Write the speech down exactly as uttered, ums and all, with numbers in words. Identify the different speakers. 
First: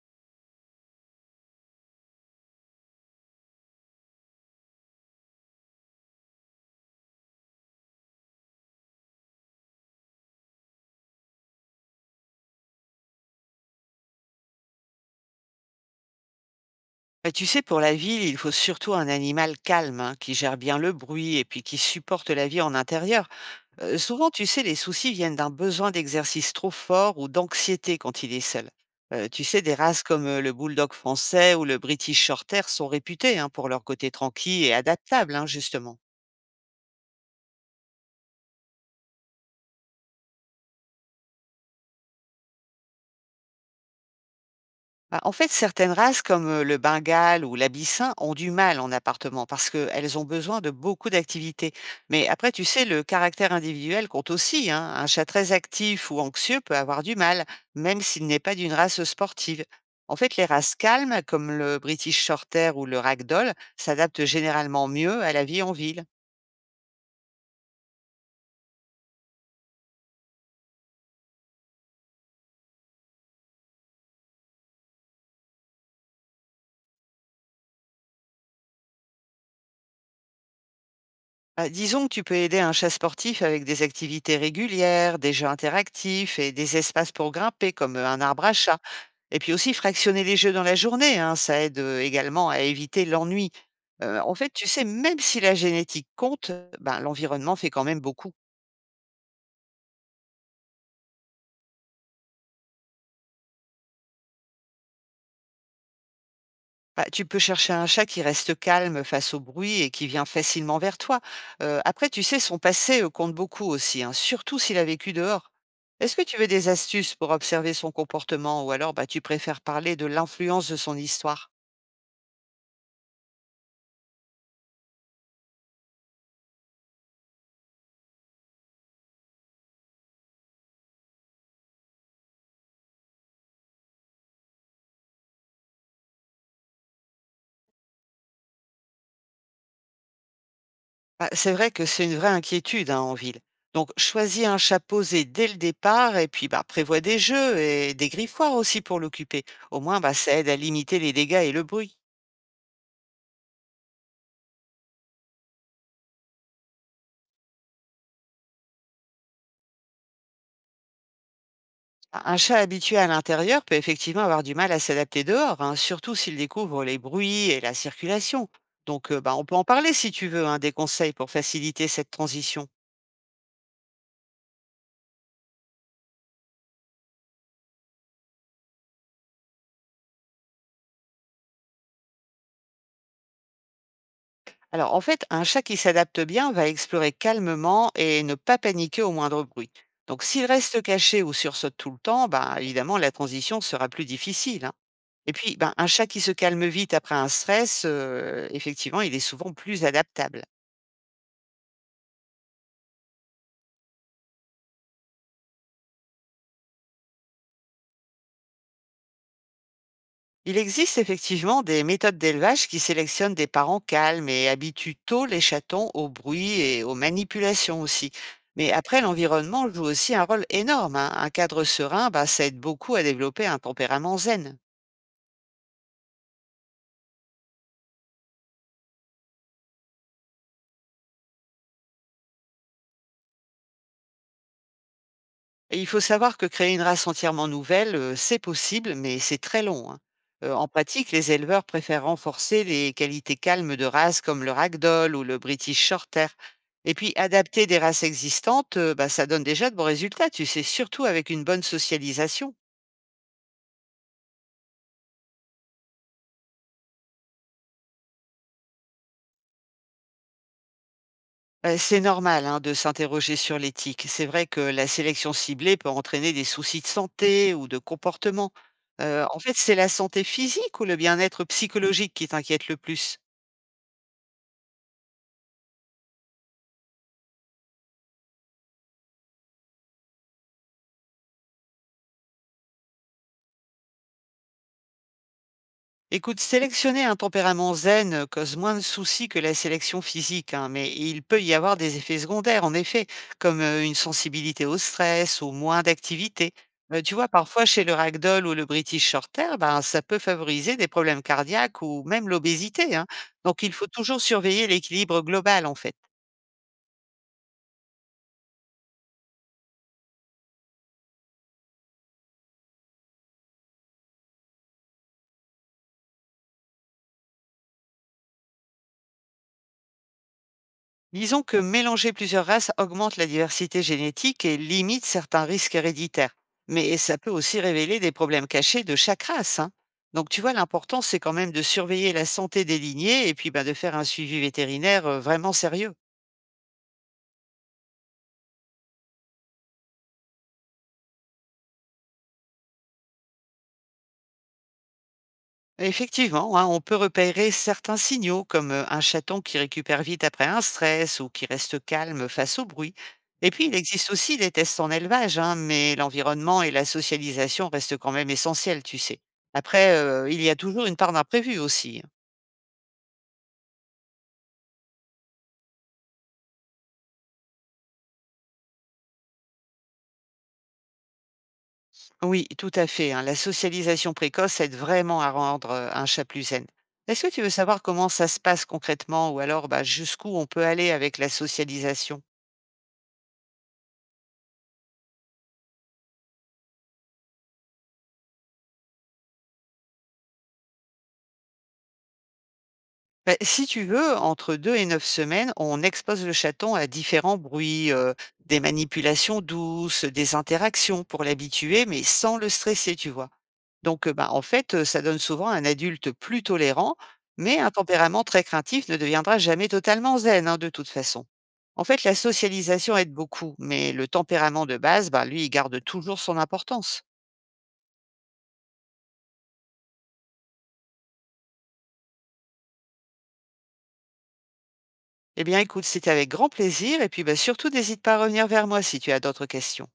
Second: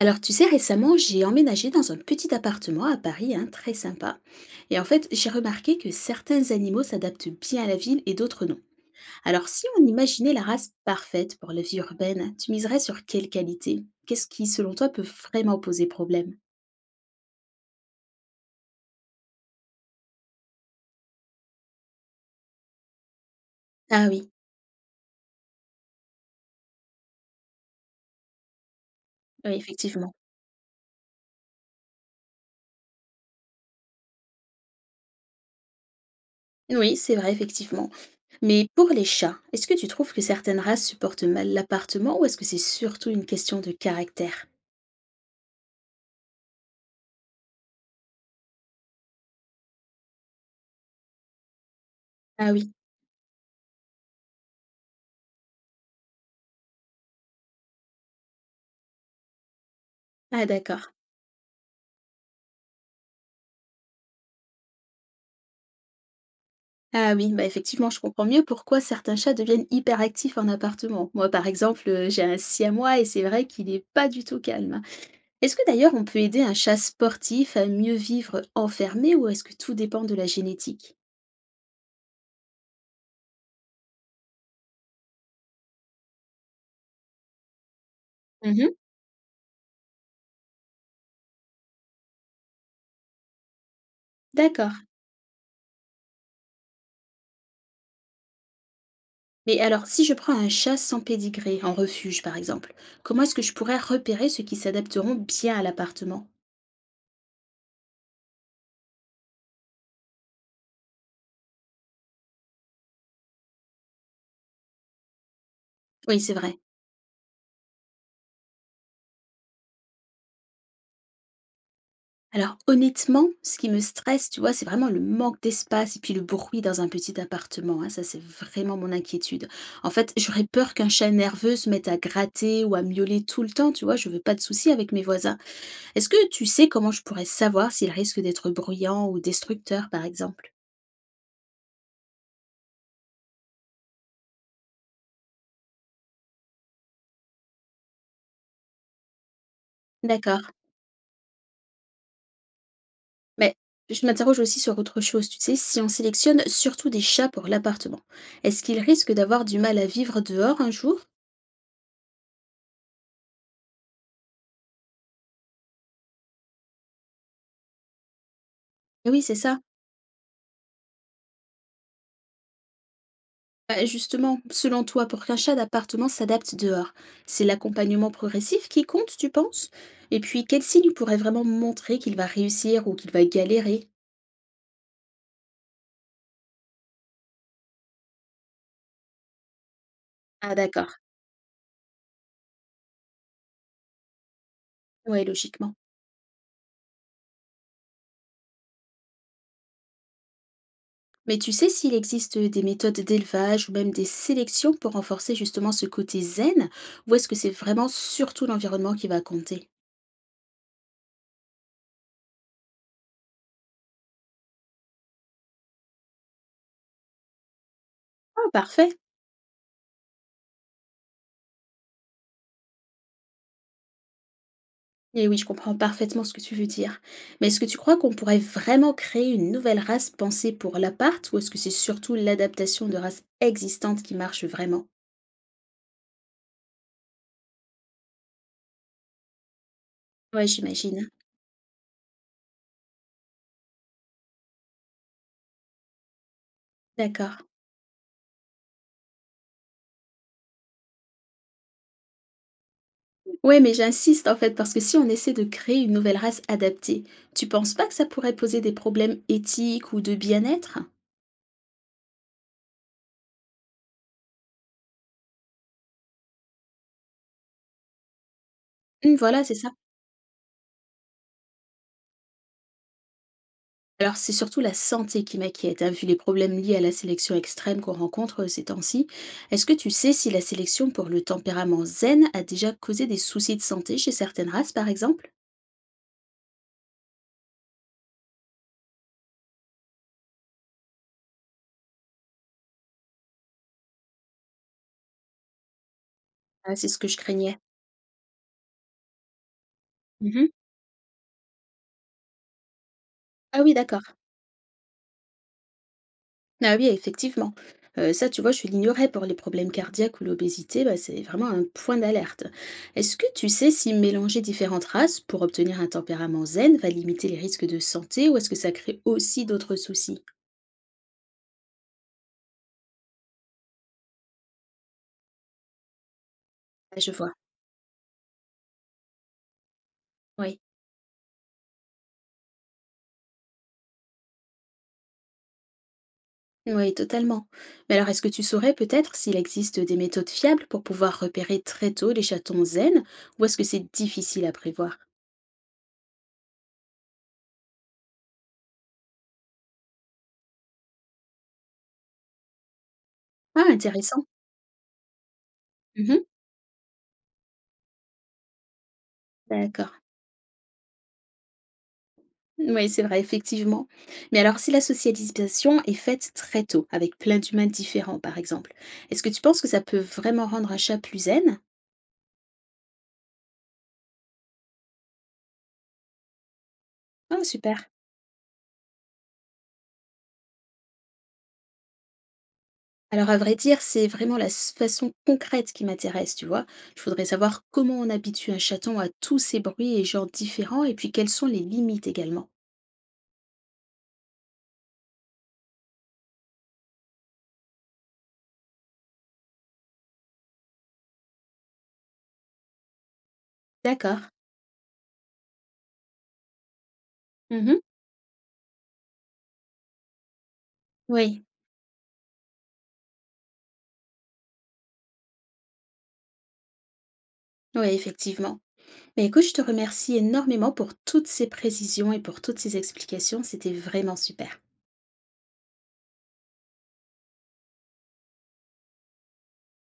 Speaker 1: Alors, tu sais, récemment, j'ai emménagé dans un petit appartement à Paris, hein, très sympa. Et en fait, j'ai remarqué que certains animaux s'adaptent bien à la ville et d'autres non. Alors, si on imaginait la race parfaite pour la vie urbaine, tu miserais sur quelle qualité? Qu'est-ce qui, selon toi, peut vraiment poser problème?
Speaker 2: Bah, tu sais, pour la ville, il faut surtout un animal calme, hein, qui gère bien le bruit et puis qui supporte la vie en intérieur. Euh,
Speaker 1: Ah
Speaker 2: souvent,
Speaker 1: oui,
Speaker 2: tu sais, les soucis viennent d'un besoin d'exercice trop fort ou d'anxiété quand il est seul. Euh, tu
Speaker 1: oui,
Speaker 2: sais, des races
Speaker 1: effectivement.
Speaker 2: comme euh, le bulldog français ou le british shorthair sont réputées, hein, pour leur côté tranquille et adaptable, hein, justement.
Speaker 1: Oui, c'est vrai, effectivement. Mais pour les chats, est-ce que tu trouves que certaines races supportent mal l'appartement ou est-ce que c'est surtout une question de caractère?
Speaker 2: Bah, en fait, certaines races comme euh, le bengale ou l'abyssin ont du mal en appartement parce qu'elles ont besoin de beaucoup d'activités. Mais après,
Speaker 1: Ah
Speaker 2: tu
Speaker 1: oui,
Speaker 2: sais, le caractère individuel compte aussi, hein. Un chat très actif ou anxieux peut avoir du mal, même s'il n'est pas d'une race sportive. En fait,
Speaker 1: ah
Speaker 2: les races
Speaker 1: d'accord.
Speaker 2: calmes, comme le British Shorter ou le Ragdoll, s'adaptent généralement mieux à la vie en ville.
Speaker 1: Ah oui, bah effectivement, je comprends mieux pourquoi certains chats deviennent hyperactifs en appartement. Moi, par exemple, euh, j'ai un siamois et c'est vrai qu'il n'est pas du tout calme. Est-ce que d'ailleurs on peut aider un chat sportif à mieux vivre enfermé ou est-ce que tout dépend de la génétique?
Speaker 2: Bah, disons que tu peux aider un chat sportif avec des activités régulières, des jeux interactifs et des espaces pour grimper, comme euh, un arbre à
Speaker 1: Mhm.
Speaker 2: chat. Et puis aussi fractionner les jeux dans la journée, hein, ça aide, heu, également à éviter l'ennui. Heu, en fait, tu
Speaker 1: D'accord.
Speaker 2: sais, même si la génétique compte, ben, l'environnement fait quand même beaucoup.
Speaker 1: Mais alors, si je prends un chat sans pédigré, en refuge par exemple, comment est-ce que je pourrais repérer ceux qui s'adapteront bien à l'appartement?
Speaker 2: Bah, tu peux chercher un chat qui reste calme face au bruit et qui vient facilement vers toi. Heu, après, tu sais, son passé, heu, compte beaucoup aussi, hein, surtout s'il a vécu dehors. Est-ce
Speaker 1: Oui,
Speaker 2: que
Speaker 1: c'est
Speaker 2: tu veux
Speaker 1: vrai.
Speaker 2: des astuces pour observer son comportement ou alors, bah, tu préfères parler de l'influence de son histoire?
Speaker 1: Alors honnêtement, ce qui me stresse, tu vois, c'est vraiment le manque d'espace et puis le bruit dans un petit appartement, hein, ça c'est vraiment mon inquiétude. En fait, j'aurais peur qu'un chat nerveux se mette à gratter ou à miauler tout le temps, tu vois, je veux pas de soucis avec mes voisins. Est-ce que tu sais comment je pourrais savoir s'il risque d'être bruyant ou destructeur, par exemple?
Speaker 2: Bah, c'est vrai que c'est une vraie inquiétude, hein, en ville. Donc, choisis un chat posé dès le départ et puis bah, prévois des jeux et des griffoirs aussi pour l'occuper. Au moins, bah, ça aide
Speaker 1: D'accord,
Speaker 2: à limiter les dégâts et le bruit.
Speaker 1: mais je m'interroge aussi sur autre chose, tu sais, si on sélectionne surtout des chats pour l'appartement, est-ce qu'ils risquent d'avoir du mal à vivre dehors un jour?
Speaker 2: Un chat habitué à l'intérieur peut effectivement avoir du mal à s'adapter dehors, hein, surtout s'il découvre les bruits et la circulation.
Speaker 1: Eh
Speaker 2: Donc, euh,
Speaker 1: oui, c'est
Speaker 2: bah, on peut
Speaker 1: ça.
Speaker 2: en parler si tu veux, hein, des conseils pour faciliter cette transition.
Speaker 1: Bah, justement, selon toi, pour qu'un chat d'appartement s'adapte dehors, c'est l'accompagnement progressif qui compte, tu penses? Et puis, quel signe pourrait vraiment montrer qu'il va réussir ou qu'il va galérer?
Speaker 2: Alors en fait, un chat qui s'adapte bien va explorer calmement et ne pas paniquer au moindre bruit. Donc s'il
Speaker 1: Ah,
Speaker 2: reste
Speaker 1: d'accord.
Speaker 2: caché ou sursaute tout le temps, ben, évidemment, la transition sera plus difficile, hein.
Speaker 1: Ouais,
Speaker 2: Et puis, ben,
Speaker 1: logiquement.
Speaker 2: un chat qui se calme vite après un stress, euh, effectivement, il est souvent plus adaptable.
Speaker 1: Mais tu sais s'il existe des méthodes d'élevage ou même des sélections pour renforcer justement ce côté zen, ou est-ce que c'est vraiment surtout l'environnement qui va compter?
Speaker 2: Il existe effectivement des méthodes d'élevage qui sélectionnent des parents calmes et habituent tôt les chatons au bruit et aux manipulations aussi.
Speaker 1: Ah,
Speaker 2: Mais
Speaker 1: parfait.
Speaker 2: après, l'environnement joue aussi un rôle énorme, hein. Un cadre serein, bah, ça aide beaucoup à développer un tempérament zen.
Speaker 1: Et oui, je comprends parfaitement ce que tu veux dire. Mais est-ce que tu crois qu'on pourrait vraiment créer une nouvelle race pensée pour l'appart ou est-ce que c'est surtout l'adaptation de races existantes qui marche vraiment?
Speaker 2: Et il faut savoir que créer une race entièrement nouvelle, heu, c'est possible, mais c'est très long, hein.
Speaker 1: Ouais,
Speaker 2: Heu, en
Speaker 1: j'imagine.
Speaker 2: pratique, les éleveurs préfèrent renforcer les qualités calmes de races comme le ragdoll ou le British shorthair. Et puis
Speaker 1: D'accord.
Speaker 2: adapter des races existantes, heu, bah, ça donne déjà de bons résultats, tu sais, surtout avec une bonne socialisation.
Speaker 1: Ouais, mais j'insiste en fait parce que si on essaie de créer une nouvelle race adaptée, tu penses pas que ça pourrait poser des problèmes éthiques ou de bien-être?
Speaker 2: Heu, c'est normal, hein, de s'interroger sur l'éthique. C'est vrai que la sélection ciblée peut entraîner des soucis de santé ou de comportement.
Speaker 1: Hum,
Speaker 2: Heu, en
Speaker 1: voilà, c'est
Speaker 2: fait,
Speaker 1: ça.
Speaker 2: c'est la santé physique ou le bien-être psychologique qui t'inquiète le plus?
Speaker 1: Alors, c'est surtout la santé qui m'inquiète, hein, vu les problèmes liés à la sélection extrême qu'on rencontre euh, ces temps-ci. Est-ce que tu sais si la sélection pour le tempérament zen a déjà causé des soucis de santé chez certaines races, par exemple?
Speaker 2: Écoute, sélectionner un tempérament zen euh, cause moins de soucis que la sélection physique, hein, mais il peut y avoir des effets secondaires, en effet, comme euh, une sensibilité au stress ou moins d'activité.
Speaker 1: Ah, c'est ce
Speaker 2: Euh,
Speaker 1: que
Speaker 2: tu
Speaker 1: je
Speaker 2: vois,
Speaker 1: craignais.
Speaker 2: parfois chez le ragdoll ou le British Shorthair, ben, ça peut
Speaker 1: Mhm.
Speaker 2: favoriser des problèmes cardiaques ou même l'obésité, hein.
Speaker 1: Ah
Speaker 2: Donc,
Speaker 1: oui,
Speaker 2: il faut
Speaker 1: d'accord.
Speaker 2: toujours surveiller l'équilibre global, en fait.
Speaker 1: Ah oui, effectivement. Euh, ça, tu vois, je l'ignorais pour les problèmes cardiaques ou l'obésité, bah, c'est vraiment un point d'alerte. Est-ce que tu sais si mélanger différentes races pour obtenir un tempérament zen va limiter les risques de santé ou est-ce que ça crée aussi d'autres soucis?
Speaker 2: Disons que mélanger plusieurs races augmente la diversité génétique et limite certains risques héréditaires. Mais
Speaker 1: Ah, je
Speaker 2: ça peut
Speaker 1: vois.
Speaker 2: aussi révéler des problèmes cachés de chaque race, hein. Donc tu vois,
Speaker 1: Oui.
Speaker 2: l'important, c'est quand même de surveiller la santé des lignées et puis ben, de faire un suivi vétérinaire euh, vraiment sérieux.
Speaker 1: Oui, totalement. Mais alors, est-ce que tu saurais peut-être s'il existe des méthodes fiables pour pouvoir repérer très tôt les chatons zen, ou est-ce que c'est difficile à prévoir?
Speaker 2: Effectivement, hein, on peut repérer certains signaux comme euh, un chaton qui récupère vite après un stress ou qui reste calme face au bruit. Et
Speaker 1: Ah,
Speaker 2: puis, il existe
Speaker 1: intéressant.
Speaker 2: aussi des tests en élevage, hein, mais
Speaker 1: Mhm.
Speaker 2: l'environnement et la socialisation restent quand même essentiels, tu sais. Après,
Speaker 1: D'accord.
Speaker 2: euh, il y a toujours une part d'imprévu aussi.
Speaker 1: Oui, c'est vrai, effectivement. Mais alors, si la socialisation est faite très tôt, avec plein d'humains différents, par exemple, est-ce que tu penses que ça peut vraiment rendre un chat plus zen?
Speaker 2: Oui, tout à fait, hein, la socialisation précoce aide vraiment à rendre euh, un chat plus zen. Est-ce que
Speaker 1: Ah,
Speaker 2: tu veux savoir
Speaker 1: super.
Speaker 2: comment ça se passe concrètement ou alors bah, jusqu'où on peut aller avec la socialisation?
Speaker 1: Alors, à vrai dire, c'est vraiment la s- façon concrète qui m'intéresse, tu vois. Je voudrais savoir comment on habitue un chaton à tous ces bruits et genres différents, et puis quelles sont les limites également.
Speaker 2: Beh, si tu veux, entre deux et neuf semaines, on expose le chaton à différents bruits, heu, des manipulations douces, des interactions pour l'habituer, mais sans le stresser, tu vois? Donc, heu,
Speaker 1: D'accord.
Speaker 2: bah, en fait, heu, ça donne souvent un adulte plus tolérant, mais un
Speaker 1: Mhm.
Speaker 2: tempérament très craintif ne deviendra jamais totalement zen, hein, de toute façon.
Speaker 1: Oui,
Speaker 2: En fait, la socialisation aide beaucoup, mais le tempérament de base, bah, lui, il garde toujours son importance.
Speaker 1: oui, effectivement. Mais écoute, je te remercie énormément pour toutes ces précisions et pour toutes ces explications. C'était vraiment super.
Speaker 2: Eh bien, écoute, c'était avec grand plaisir et puis, bah, surtout n'hésite pas à revenir vers moi si tu as d'autres questions.